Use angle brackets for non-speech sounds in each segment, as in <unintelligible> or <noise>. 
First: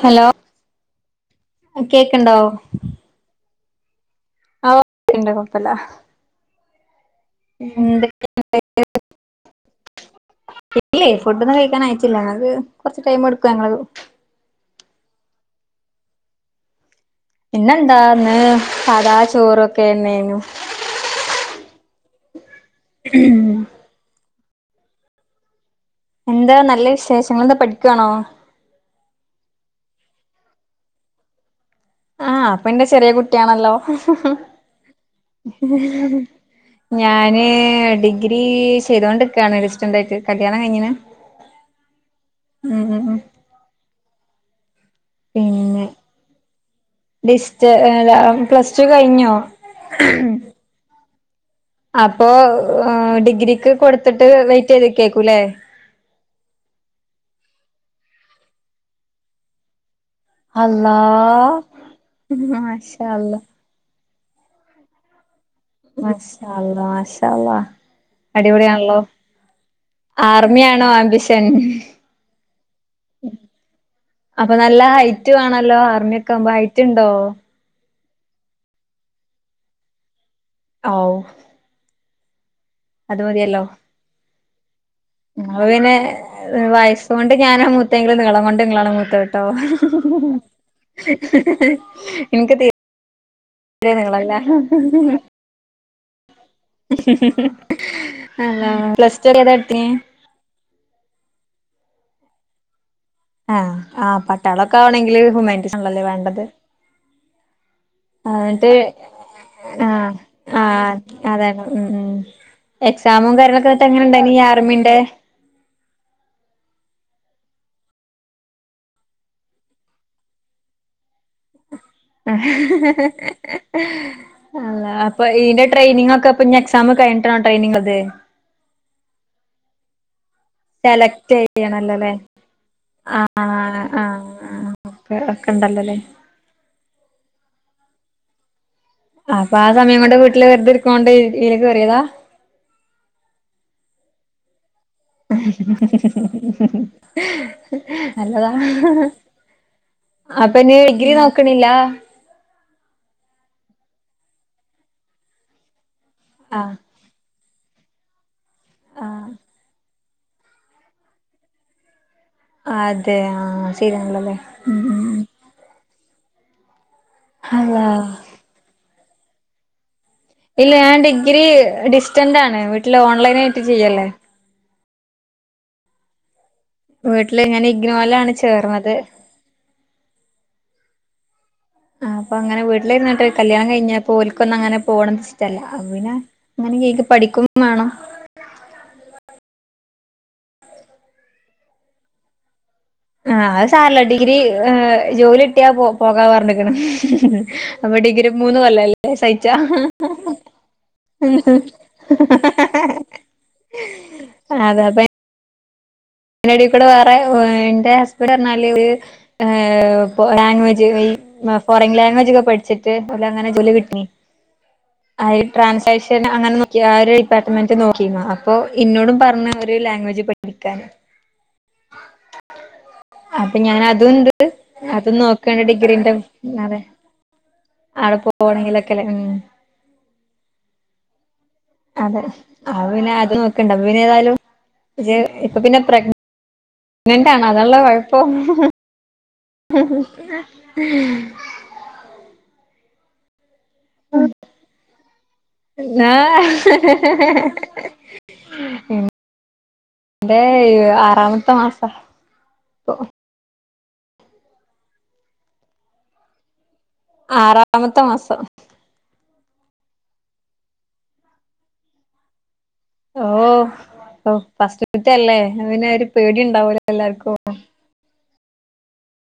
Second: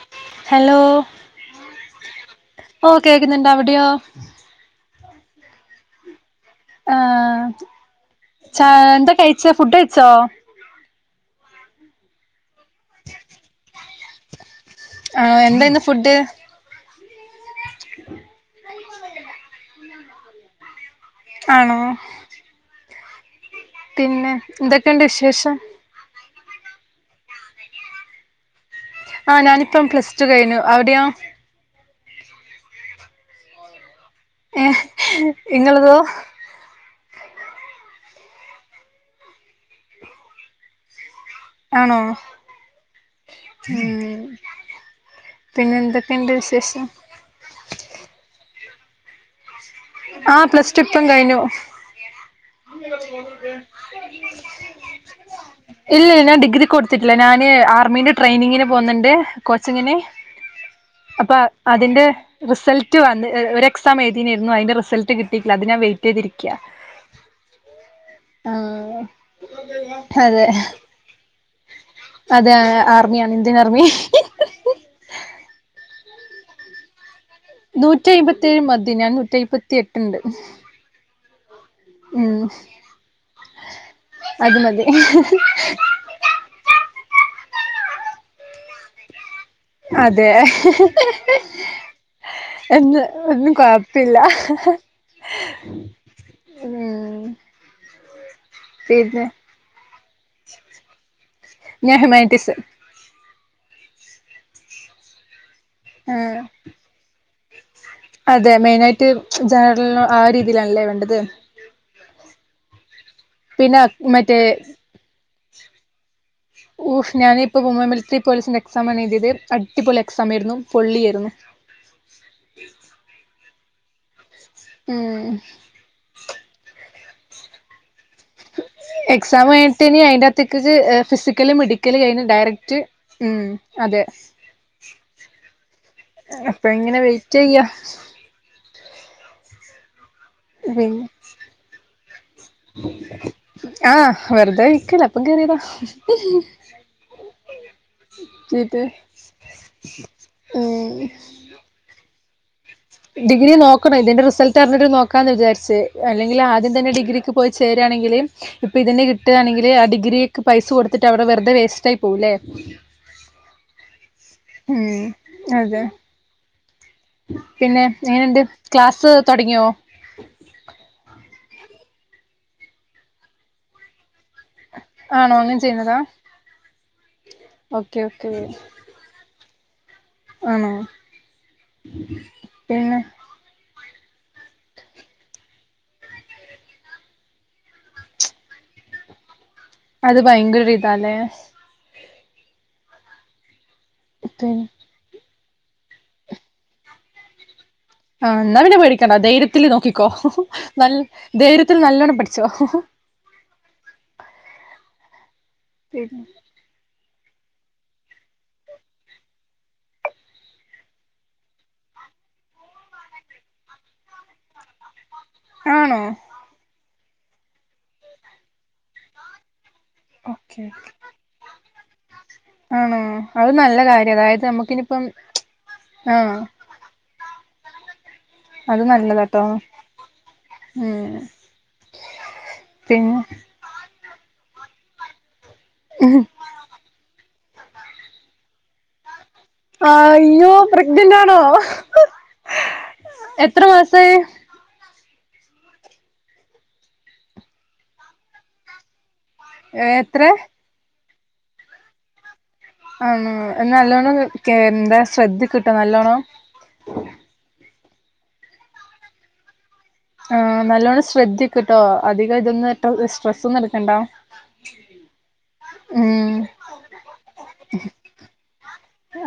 Hello hello കേക്ക്ണ്ടോ ഓഹ് കേക്ക്ന്ന്ണ്ട് അവിടെയോ ആഹ് <unintelligible> കൊഴപ്പല്ല എന്തൊക്കെ ച്ചാ എന്താ കഴിച്ചെ ഫുഡ്ഡഴിച്ചോ ഇല്ലേ ഫുഡൊന്നും കഴിക്കാൻ ആയിട്ടില്ല ഞങ്ങക്ക് കൊർച്ച് ടൈമെടുക്കും ഞങ്ങള് ആഹ് എന്തായിന്ന് ഫുഡ് ഇന്നെന്താ ഇന്ന് സാധാ ചോറൊക്കേന്നേന്നു ആണോ ഉം പിന്നെ എന്തെക്കേണ്ട് വിശേഷം എന്താ നല്ല വിശേഷങ്ങള് എന്താ പഠിക്ക്യാണോ ആഹ് ഞാനിപ്പം പ്ലസ് ടു കഴിഞ്ഞു അവിടെയോ ആഹ് അപ്പം ഇന്റെ ചെറിയ കുട്ട്യാണല്ലോ ഏഹ് ഇങ്ങളതോ ഞാന് ഡിഗ്രി ചെയ്തോണ്ട്ക്കാണ് ഡിസ്റ്റെൻ്റായിട്ട് കല്യാണം കഴിഞ്ഞ്ണ് ആണോ ഉം ഉം ഉം ഉം പിന്നെ എന്തെക്കേണ്ട് വിശേഷം ഡിസ്റ്റ് ഏഹ് ലാ പ്ലസ് ടൂ കഴിഞ്ഞോ ആഹ് പ്ലസ് ടു ഇപ്പം കഴിഞ്ഞു അപ്പോ ഡിഗ്രിക്ക് കൊടുത്തിട്ട് വെയിറ്റ് ചെയ്ത് നിക്കേക്കൂല്ലേ ഇല്ല ഞാൻ ഡിഗ്രിക്ക് കൊടുത്തിട്ടില്ല ഞാന് ആർമീന്റെ ട്രെയിനിങ്ങിന് പോവുന്നുണ്ട് കോച്ചിങ്ങിന് അല്ലാഹ് അപ്പ അതിന്റെ റിസൾട്ട് മാഷാ വന്ന് അല്ലാഹ് ഏഹ് ഒരേ എക്സാം എഴുതീനേരുന്നു അതിന്റെ റിസൾട്ട് കിട്ടിയിട്ടില്ല അത് ഞാൻ വെയിറ്റ് മാഷാ ചെയ്തിരിക്കാ അല്ലാഹ് മാഷാ അല്ലാഹ് അടിപൊളിയാണല്ലോ ആഹ് അതെ ആർമിയാണോ ആംബിഷൻ അതേ ആർമിയാണ് ഇന്ത്യൻ ആർമി അപ്പൊ നല്ല ഹൈറ്റ് വേണല്ലോ ആർമിയൊക്കെ ആവുമ്പോ ഹൈറ്റ് ഇണ്ടോ നൂറ്റി അഴുപത്തി ഏഴ്‌ മതി ഞാൻ നൂറ്റി അഴുപത്തി എട്ട് ഉണ്ട് ഔ ഉം അത് മതിയല്ലോ അത് മതി വയസ്സുകൊണ്ട് ഞാനാ മൂത്തെങ്കിലും നീളം കൊണ്ട് നിങ്ങളാണ് മൂത്തത് ട്ടോ അതെ ഇൻക്ക് തി എന്ന് ഒന്നും കൊഴപ്പില്ല ഉം അള്ളാ പ്ലസ് പിന്നെ ടൂ ഏതാ എടുത്തീനെ ഞാൻ ഹ്യുമാനിറ്റിസ് ആഹ് ആഹ് പട്ടാളൊക്കെ ആവണെങ്കില് ഹ്യുമാനിറ്റിസ് ആണല്ലോലെ ആഹ് വേണ്ടത് ആഹ് അതെ ന്നിട്ട് മെയിനായിട്ട് ജനറൽ ആഹ് ആ രീതിയിലാണല്ലേ ആഹ് വേണ്ടത് അതാണ് ഉം ഉം എക്സാമും കാര്യങ്ങളൊക്കെ പിന്നെ എന്നിട്ട് എങ്ങനെ ഉണ്ടാരുന്നു മറ്റേ ഈ ആർമിന്റെ ഓഹ് ഞാനിപ്പ വുമൺ മിലിറ്ററി പോലീസിന്റെ എക്സാം ആണ് എഴുതിയത് അടിപൊളി എക്സാം ആയിരുന്നു പൊള്ളി ആയിരുന്നു അള്ളാ അപ്പ ഉം ഇതിന്റെ ട്രെയിനിങ്ങൊക്കെ ഇപ്പ ഇനി എക്സാമ് കിഴിഞ്ഞിട്ടാ ട്രെയിനിങ്‌ ഉള്ളത് എക്സാം കഴിഞ്ഞിട്ടിനി അയിന്റ തിക്ക്ക്ക് ഏഹ് സെലക്ട് ഫിസിക്കല് മെഡിക്കല് ചെയ്യണല്ലോല്ലേ കഴിഞ്ഞ് ഡയറക്റ്റ് ഉം ആഹ് അതെ ആഹ് ഒക്കെ ഒക്കെണ്ടല്ലോല്ലേ ആഹ് അപ്പങ്ങനെ വെയിറ്റ് ചെയ്യാ അപ്പൊ ആ സമയം കൊണ്ട് വീട്ടില് വെറുതെ പിന്നെ ഇരിക്കണോണ്ട് ഇതിലേക്ക് കേറിയതാ ആഹ് വെറുതേ ഇരിക്കല്ലേ നല്ലതാ ഇത് അപ്പൊ ഇന്നി ഉം ഡിഗ്രി നോക്കണില്ലാ ഡിഗ്രി നോക്കണം ഇതിന്റെ റിസൾട്ട് അറിഞ്ഞിട്ട് നോക്കാന്ന് വിചാരിച്ച് അല്ലെങ്കിൽ ആദ്യം ആഹ് തന്നെ ഡിഗ്രി ക്ക് പോയി ചേരാണെങ്കില് ഇപ്പ ഇതിന് ആഹ് കിട്ടുകാണെങ്കില് ആ ഡിഗ്രിക്ക് പൈസ കൊടുത്തിട്ട് അവിടെ വെറുതെ വേസ്റ്റായി പോകൂല്ലേ അതേ ആഹ് ശെരിയാണല്ലോ ല്ലേ ഉം ഉം ഉം അതെ പിന്നെ അള്ളാ എങ്ങനെണ്ട് ക്ലാസ്സ് തൊടങ്ങിയോ ഇല്ല ഞാൻ ഡിഗ്രി ഡിസ്റ്റന്റ് ആണ് വീട്ടില് ഓൺലൈൻ ആയിട്ട് ചെയ്യല്ലേ ആണോ അങ്ങനെ ചെയ്യുന്നതാ വീട്ടില് ഇങ്ങനെ ഓക്കെ ഓക്കെ ഇഗ്നോവലാണ് ചേർന്നത് ആണോ ആഹ് അപ്പ അങ്ങനെ വീട്ടിൽ പിന്നെ ഇരുന്നിട്ട് കല്യാണം കഴിഞ്ഞപ്പോ ഓലിക്കൊന്നും അങ്ങനെ പോണത് ഇഷ്ട്ടല്ലാ അപ്പ പിന്നാ എങ്ങനെങ്കും എനിക്ക് പഠിക്കും വേണം അത് ഭയങ്കര ഒരു ഇതാല്ലേ ആഹ് അത് സാരല്ല ഡിഗ്രി പിന്നെ ഏഹ് ജോലി കിട്ടിയാ പോ പോകാ പറഞ്ഞ്ക്കണ് ആഹ് ഇന്നാ പിന്നെ പേഠിക്കണ്ട ധൈര്യത്തില് നോക്കിക്കോ നൽ ധൈര്യത്തിൽ നല്ലണം പഠിച്ചോ അതാ <unintelligible> <unintelligible> സൈടീ കൂടെ വേറെ ഏഹ് എന്റെ ഹസ്ബന്റ് പറഞ്ഞല് ആഹ് ഇപ്പോ ലാംഗ്വേജ് ഈ ഫോറിൻ ലാംഗ്വേജൊക്കെ പഠിച്ചിട്ട് പുള്ളി അങ്ങനെ ജോലി കിട്ടി അയ് ആണോ ട്രാൻസാക്ഷൻ അങ്ങനെ നോ ക്ക് ആ ഒരു ഡിപാർട്ട്മെന്റ് നോക്കിനു അപ്പോ ഇന്നോടും പറഞ്ഞ് ഒരു ലാംഗ്വേജ് ഓക്കെ പഠിക്കാന് ആണോ അത് അപ്പൊ നല്ല കാര്യം ഞാനതുണ്ട് അതായത് നമുക്കിനിപ്പം അതും നോക്കാണ് ഡിഗ്രീന്റെ ആഹ് അതെ <unintelligible> അത് ഉം നല്ലതാട്ടോ ഉം അതെ അത് പിന്നെ അത് നോക്കണ്ട ഇപ്പ പിന്നെ ഏതായാലും ഇപ്പ പിന്നെ പ്രഗ്നൻ്റാണ് അതാള്ള കൊഴപ്പം അയ്യോ പ്രഗ്നന്റാണോ എത്ര മാസാ ആഹ് എത്ര ഇന്റെ ആറാമത്തെ മാസാ ഉം എന്നാ നല്ലോണ്ണം കെ എന്താ ശ്രദ്ധിക്കിട്ടോ നല്ലോണം ആറാമത്തെ മാസം ആഹ് നല്ലോണം ശ്രദ്ധിക്ക്ട്ടോ അധികം ഇതൊന്നു ഓഹ് ഓ ഫസ്റ്റ്ത്തെ അല്ലേ അപ്പ പിന്നെ ഒരു ഉം പേടി ഉണ്ടാവൂലോ എല്ലാർക്കും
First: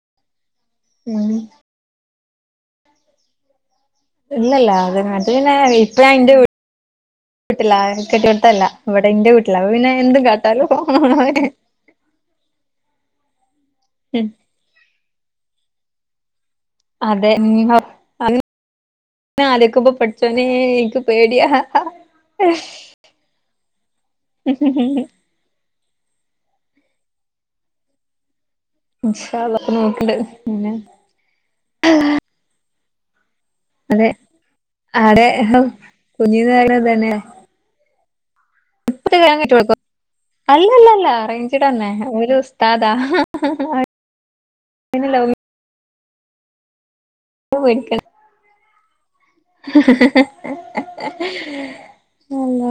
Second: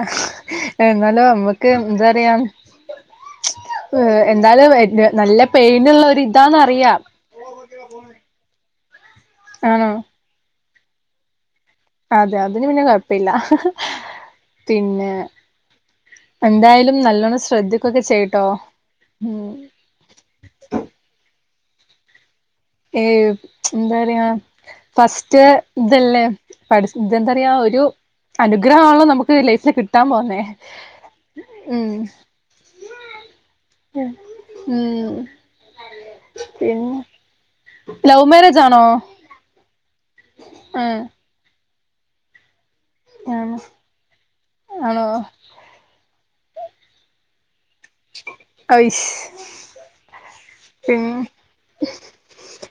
ആഹ് എന്നാലും ഉം നമ്മക്ക് എന്താ പറിയാ ഏഹ് ഇല്ലല്ല എന്താലും എൻ അത് അത് നല്ല പിന്നെ ഇപ്പ പെയിനുള്ള ഞാൻ ഒരു എന്റെ ഇതാന്ന് അറിയാം വീട്ടിലാ കെട്ടിയോടത്ത് അല്ല ഇവിടെ ഇന്റെ വീട്ടിലാ അപ്പ ആണോ പിന്നെ എന്തും കാട്ടാലോ അതെ അതിന് പിന്നെ കൊഴപ്പയില്ല പിന്നെ എന്തായാലും അതെ നല്ലോണ്ണം ഉം ശ്രദ്ധിക്കൊക്കെ ചെയ്യ്ട്ടോ ഉം ച്ചോനെ എനിക്ക് പേടിയാ ഏഹ് എന്താ പറയാ ഫസ്റ്റ് റ്റ് ഇതല്ലേ പട ഇതെന്താ പറയാ ഒരു അനുഗ്രഹം ആണല്ലോ നമുക്ക് ഇൻഷാ അള്ളാ ഒക്കെ ലൈഫില് കിട്ടാൻ നോക്ക്ണ്ട് പോന്നേ പിന്നെ ഉം അതെ ഉം അടെ കുഞ്ഞ നാളില് പിന്നെ തന്നെയ ലവ് മാരേജ് ആണോ കൊടുക്ക ഉം അല്ലല്ലല്ല അറേഞ്ച്ട തന്നെ ഒരു ഉസ്താദാ ആഹ് ആണോ പിന്നെ ലൗ <inaudible> അഐശ ഹ ഹ ഹ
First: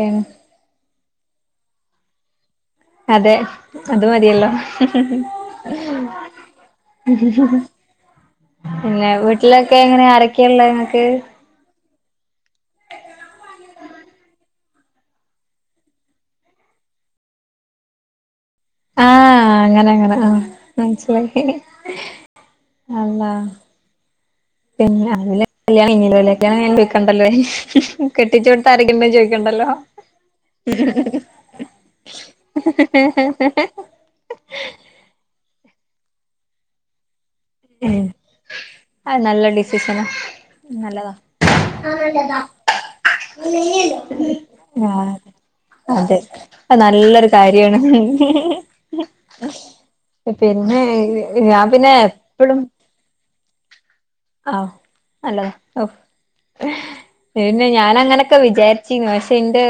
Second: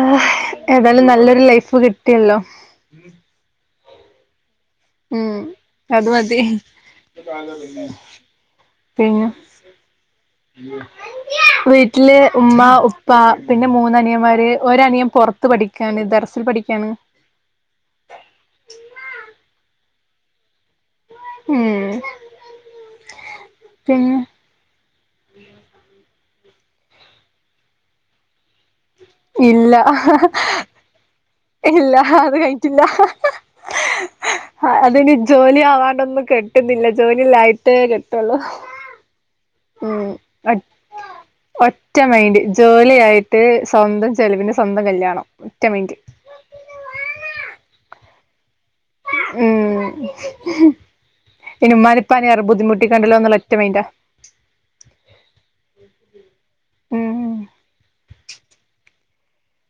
ആഹ് ഏതായാലും നല്ലൊരു ലൈഫ് കിട്ടിയല്ലോ അതെ അത് മതിയല്ലോ ഉം അത് മതി ഉം ഹ പിന്നെ വീട്ടിലക്കെ എങ്ങനെ അരൊക്കെയള്ള ങ്ങക്ക് വീട്ടിൽ ഉമ്മ ഉപ്പ പിന്നെ മൂന്നനിയന്മാർ ഒരണിയൻ പുറത്ത് പഠിക്കുകയാണ് ഇ ദറസിൽ പഠിക്കുകയാണ് ആഹ അങ്ങനെ അങ്ങനെ ആ മനസിലായി ഉം അല്ല പിന്നെ പിന്നെ അതി കല്യാ ഇലൊക്കെയാണ് ഞാൻ വക്കാണ്ടല്ലത് കെട്ടിച്ചോടുത്തരക്കണ്ട ചോദിക്കണ്ടല്ലോ ഇല്ല ഇല്ല അത് കഴിഞ്ഞിട്ടില്ല ഹ <unintelligible> അതിന് ജോലി അവണ്ടൊന്നും കിട്ടുന്നില്ല ജോലില്ലായിട്ട് കിട്ടുള്ളൂ അത് നല്ല ഉ ഡിസിഷനാ അ നല്ലതാ ഒറ്റ മൈൻഡ് ജോലി ആയിട്ട് സ്വന്തം ചെലവിന്റെ സ്വന്തം ആഹ് കല്യാണം ഒറ്റമൈന്റ് അതെ അത് നല്ലൊരു കാര്യാണ് ഉം പിന്നെ ഞാൻ പിന്നെ എപ്പഴും ബുദ്ധിമുട്ടിക്കണ്ടല്ലോന്നുള്ള ഒറ്റമൈൻഡാ ആഹ് നല്ലതാ ഓ ഉം പിന്നെ ഞാന അങ്ങനൊക്കെ വിചാരിച്ചിരുന്നു പക്ഷെ ഇന്റെ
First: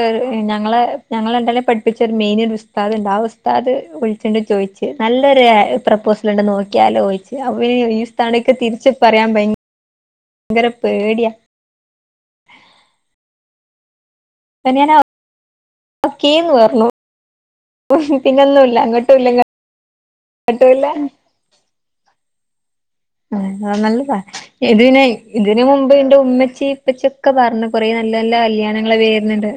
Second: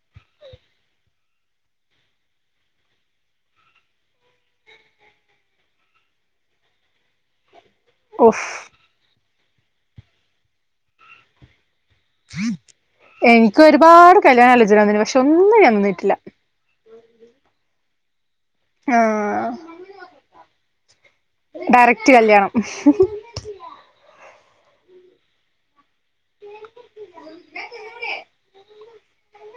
ഞങ്ങളെ ഞങ്ങളെ രണ്ടാളെ എ പഠിപ്പിച്ച ഒരു മെയിൻ ഒരു സ് ഉസ്താദ്ണ്ട് ആ ഉസ്താദ് വിളിചോണ്ട് ചോയ്ച്ച് നല്ലൊരു പ്രപ്പോസൽ ഇണ്ട് നോക്കിയാലോയ്ച്ച് അവര് ഈ ഉഫ് ഉസ്താണിക്കെ തിരിച്ച് പറയാൻ ഭയങ്കര പേടിയാ എനിക്ക് ഒരുപാട് കല്യാണ ആലോചന വന്നേനു പക്ഷെ ഒന്നിനും ഞാൻ നിന്നി ഓക്കെന്ന് പറഞ്ഞു പിന്നൊന്നുംല്ല അങ്ങോട്ടും ഇല്ല ഇങ്ങോട്ടും ആഹ് പട്ടൂല്ല ഡയറക്റ്റ് കല്യാണം ആഹ് ആ നല്ലതാ ഇതിനെ ഇതിന് മുമ്പ്ന്റു ഉമ്മച്ചിപ്പച്ചിയ്ക്കെ പറഞ്ഞു കൊറേ നല്ല നല്ല കല്യാണങ്ങള് വരുന്നുണ്ട്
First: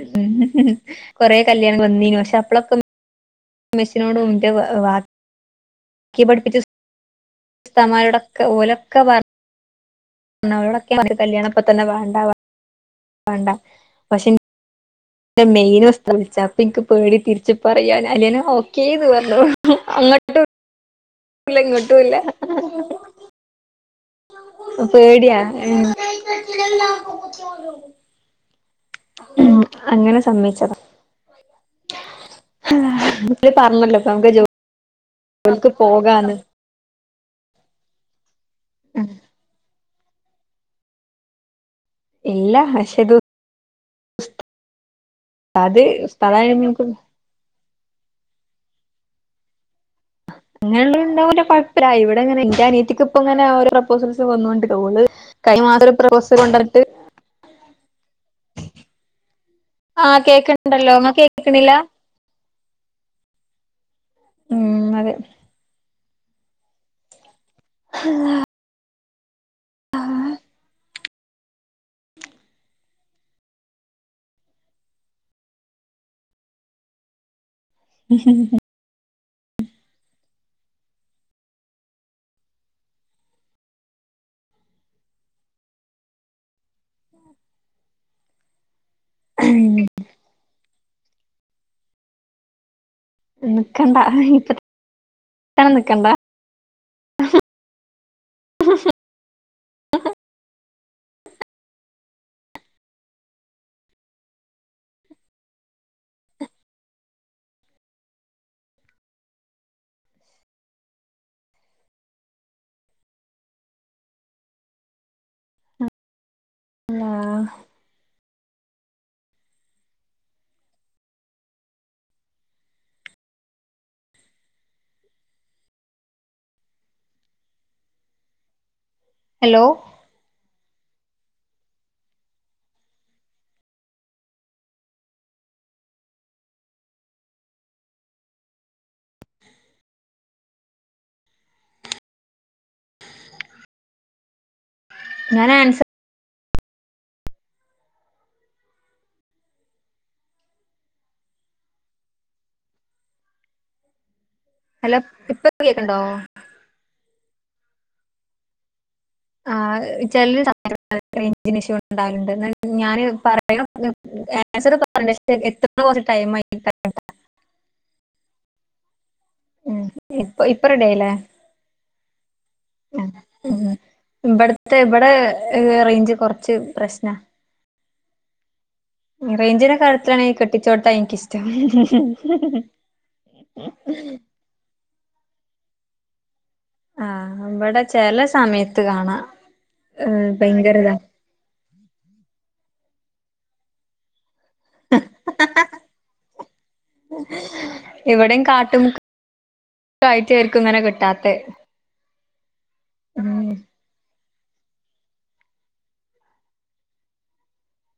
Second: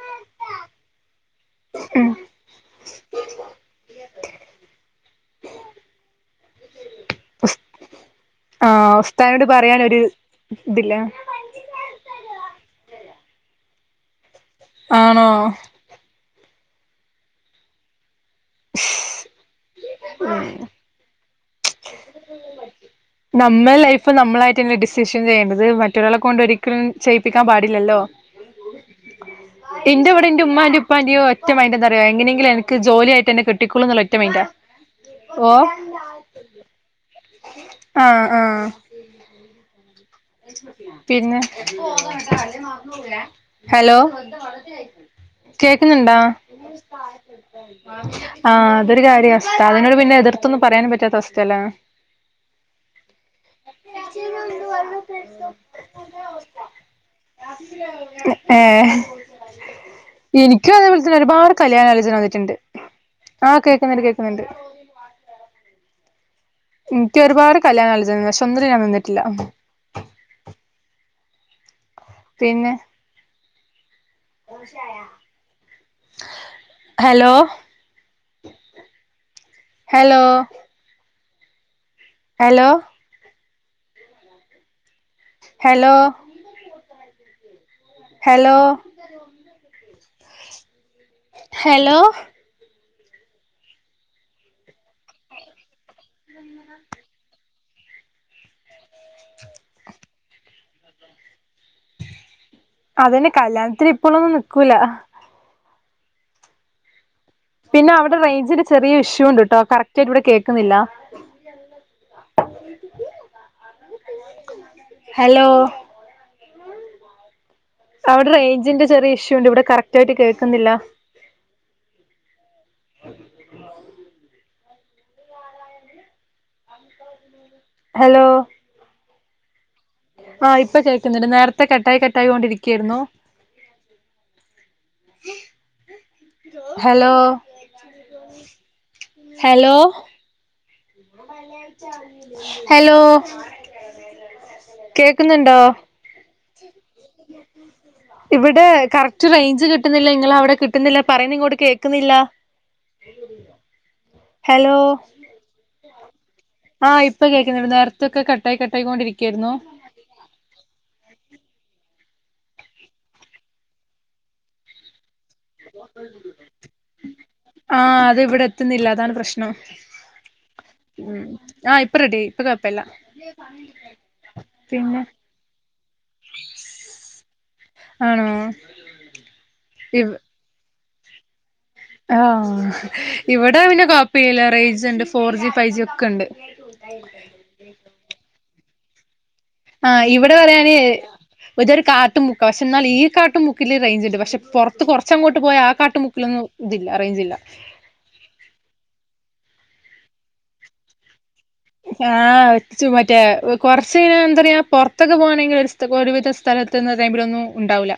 കൊറെ കല്യാണം വന്നീനു പക്ഷെ അപ്പോളൊക്കെ <inaudible> ഉമ്മച്ചിനോടും ൻ്റെ വാ വാ ഇക്ക് പഠിപ്പിച്ച <inaudible> ഉസ്താദ്മാരൊടൊക്കെ ആഹ് ഓലൊക്കെ പറ ഉസ്താദിനോട് പറയാനൊരു വരണോരൊടൊക്കെ ഇതില്ല ഞാൻ പറഞ്ഞിക്ക് കല്യാണപ്പതന്നെ വേണ്ട വേണ്ട പഷേ ഇൻ ആണോ ൻ്റെ മെയിൻ ഉസ്താ വിളിച്ച അപ്പൊ എനിക്ക് പേടി തിരിച്ച് പറയാൻ അല്ല നു ഓക്കേന്ന് പറഞ്ഞു അങ്ങോട്ടും ല്ല ഇങ്ങോട്ടുംല്ല നമ്മള ലൈഫ് നമ്മളായിട്ട്ന്നെ ഡിസിഷൻ പേടിയാ ചെയ്യേണ്ടത് മറ്റൊരാളെ കൊണ്ട് ഒരിക്കലും ചെയ്യിപ്പി നിക്കാൻ പാടില്ലല്ലോ ഇന്റെ അങ്ങനെ ഇവിടെ ന്റെ ഉമ്മ സമ്മതിച്ചതാ ന്റെ ഉപ്പ ൻ്റെരു ഒറ്റ മൈൻഡ് എന്താറിയോ എങ്ങനെങ്കിലും എനക്ക് ജോലി ആയിട്ട് എന്നെ കെട്ടിക്കുള്ളൂന്ന ഒറ്റ മെൻഡാ <inaudible> അവൾക്ക് പോകാന്ന് ആഹ് ആഹ് ഉം പിന്നെ ഇല്ല പക്ഷെ ഇത് ഹലോ അത് കേക്കുന്നുണ്ടാ ഉസ്താദ് ആയിരുന്നിരിക്കും ആഹ് അതൊരു കാര്യം ഉസ്താദിനോട് പിന്നെ എതിർ ഇങ്ങനെള്ളോരുണ്ടാവലു കൊഴപ്പല്ല ആഹ് ഇവിടെങ്ങനെ ഇന്റെ അനിയത്തിക്ക് ഇപ്പ ഇങ്ങനെഓരോ പ്രൊപ്പോസൽസ് വന്നൊണ്ട് ഓള് കഴിഞ്ഞ മാസം ഒരു പ്രോപ്പോസല് കൊണ്ടന്നിട്ട് ഏഹ് ആഹ് എനിക്കും കേക്ക്ണ്ടല്ലോ അതേപോലെ ഇങ്ങൾ തന്നെ ഒരുപാട് കേക്ക്ണില്ല കല്യാണാലോചന വന്നിട്ടുണ്ട് ആഹ് കേക്കുന്നുണ്ട് കേ ഉം അതെ എനിക്ക് ഒരുപാട് കല്യാണലോചന വന്നു പക്ഷേ ഒന്നിലും ഞാൻ നിന്നിട്ടില്ല ആഹ് പിന്നെ hello <unintelligible> hello hello hello hello <unintelligible> hello നിക്കണ്ട ഇപ്പ തന്നെ നിക്കണ്ട <inaudible> അതന്നെ കല്യാണത്തിന് ഇപ്പോളൊന്നും നിക്കൂല പിന്നെ അവിടെ റേഞ്ചിന്റെ ചെറിയൊരു ഇഷ്യൂ ഉണ്ടട്ടോ കറക്റ്റായിട്ട് ഇവിടെ കേക്കുന്നില്ല ഹലോ ആഹ് അവിടെ റേഞ്ചിൻ്റെ ചെറിയ ഇഷ്യൂ ഉണ്ട് ഇവിടെ കറക്റ്റ് ആയിട്ട് കേൾക്കുന്നില്ല. Hello hello. ആഹ് ഇപ്പൊ കേൾക്കണ്ട് നേരത്തെ കട്ടായി കട്ടായി കൊണ്ടിരിക്കുവയായിരുന്നു ഹലോ ഹലോ ഹലോ ഞാൻ കേക്കുന്നുണ്ടോ ആൻസർ <unintelligible> ഇവിടെ കറക്റ്റ് റേഞ്ച് കിട്ടുന്നില്ല നിങ്ങ അവിടെ കിട്ടുന്നില്ല പറയുന്ന ഇങ്ങോട്ട് കേക്കുന്നില്ല <inaudible> ഹലോ ഇപ്പ കേക്കണ്ടോ ആഹ് ഇപ്പൊ കേൾക്കുന്നുണ്ട് നേർത്തൊക്കെ കട്ടായി കട്ടായിക്കൊണ്ടിരിക്കും ആഹ് ചെലര് <unintelligible> <unintelligible> എത്ത്ന്ന കൊറച്ച് ടൈം ആയി ആഹ് അത് ഇവിടെ എത്തുന്നില്ല അതാണ് പ്രശ്നം ഉം ഇപ്പൊ ഇപ്പൊ ഉം ആഹ് ഇപ്പ റെഡി ആയി ആഹ് ഉം ഇവിടത്തെ പിന്നെ ഇവിടെ റേഞ്ച് കൊറച്ച് പ്രശ്ന ആണോ റേഞ്ചിന്റെ ഇവ് കാലയത്തിലാണ് കെട്ടിച്ചോട്ടാ എനിക്കഷ്ടം ആഹ് ഇവിടെ പിന്നെ കോപ്പില്ല റേഞ്ച് ഉണ്ട് ഫോർ ജി ഫൈവ് ജി ഒക്കെ ഉണ്ട് ആഹ് ഇവിടെ ചെല സമയത്ത് കാണാം. ആഹ് ഇവിടെ പറയാന് ഇത് ഒരു കാട്ടും മുക്കാണ് പക്ഷെ എന്നാൽ ഈ കാട്ടും മുക്കില് റേഞ്ച് ഉണ്ട് പക്ഷെ. അത്ത് കുറച്ചങ്ങോട്ട് പോയ ആഹ് കാട്ടുമുക്കിലൊന്നും ഇതില്ല റേഞ്ചില്ല. ഇവിടയും കാട്ടുമുക്കായിറ്റേർക്കും ഇങ്ങനെ കിട്ടാത്ത. ആഹ് മറ്റേ കൊറച്ചയ്ഞ്ഞ എന്താ പറയാ പുറത്തൊക്കെ പോകണെങ്കിൽ ഒരു ഒരുവിധ. സ്ഥലത്ത്ന്ന ടൈമിലൊന്നും ഉണ്ടാവൂല്ല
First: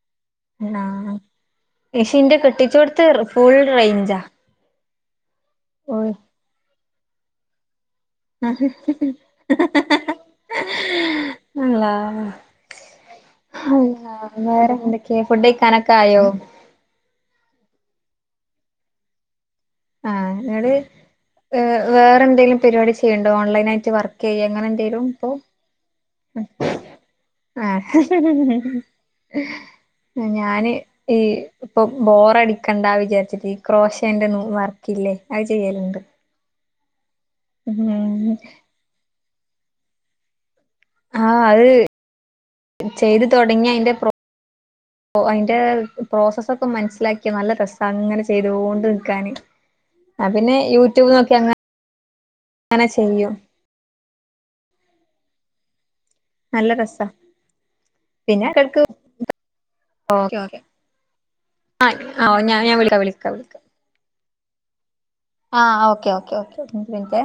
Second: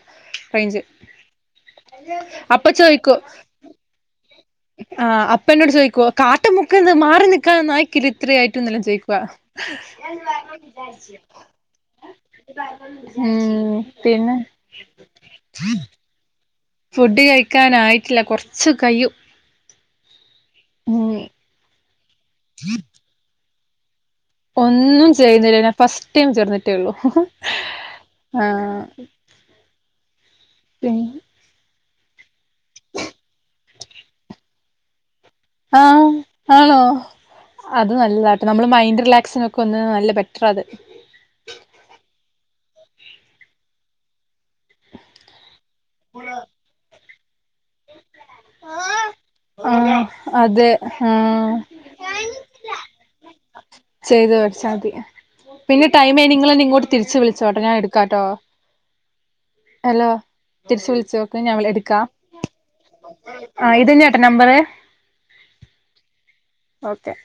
റേഞ്ച് <unintelligible> അപ്പൊ കെട്ടിച്ച കൊടുത്ത് ഫുൾ റേഞ്ചാ. ആഹ് അപ്പ എന്നോട് ചോദിക്കോ ഓഹ് കാട്ട് മുക്ക്ന്ന് മാറി നിക്കാ ത്രി അള്ളാ <unintelligible> ഉം അള്ളാ പിന്ന വേറെ എന്തൊക്കെയാ ഫുഡ് കഴിക്കാനൊക്കെ ആയോ ഫുഡ് കഴിക്കാനായിട്ടില്ല കുറച്ച് കഴ്യു ആ നിട് വേറെ എന്തെങ്കലും പരിപാടി ചെയ്യണ്ടോ ഓൺലൈൻ ആയിട്ട് ഒന്നും ചെയ്യുന്നില്ല ഫസ്റ്റ് ഇറ്റം ചേർന്നിട്ടേള്ളൂ ആഹ് ആഹ ഞാന് ഈ ഇപ്പൊ ബോറ അടിക്കണ്ട വിചാരിച്ചിട്ട് ഈ ക്രോഷേന്റെ വർക്ക ഇല്ലേ അത് ചെയ്യലുണ്ട് ആഹ് ആണോ അത് നല്ലതായിട്ട് നമ്മള് മൈൻഡ് റിലാക്സിനൊക്കെ വന്ന് നല്ല ബെറ്റർ അത് ആഹ അത് ചെയ്ത് തുടങ്ങിയ അതിന്റെ ഓ അതിന്റെ പ്രോസസ്സ ഒക്കെ മനസ്സിലാക്കിയ നല്ല രസ അങ്ങനെ ചെയ്തൊണ്ട് നിക്കാന് ആ ആ പിന്നെ അതെ ആ യൂട്യൂബ് നോക്കി അങ്ങ അങ്ങനെ ചെയ്യും ചെയ്ത് വരിച്ചാൽ മതി പിന്നെ ടൈ നിങ്ങൾെ നല്ല ഇങ്ങട്ട രസാ തിരിച്ച് വിളോട്ടോ ഞാ എടുക്കാട്ടോ പിന്നെ ഇടക്ക് ഹലോ ഓക്കെ ഓക്കെ തിരിച്ച വിളിച്ചോക്കെ ഞ എടുക്കാം ആ ഞാൻ ഞാൻ വിളിക്കാം വിളിക്കാം ആ ഇത് നമ്പര് ആ ഓക്കെ ഓക്കെ ഓക്കെ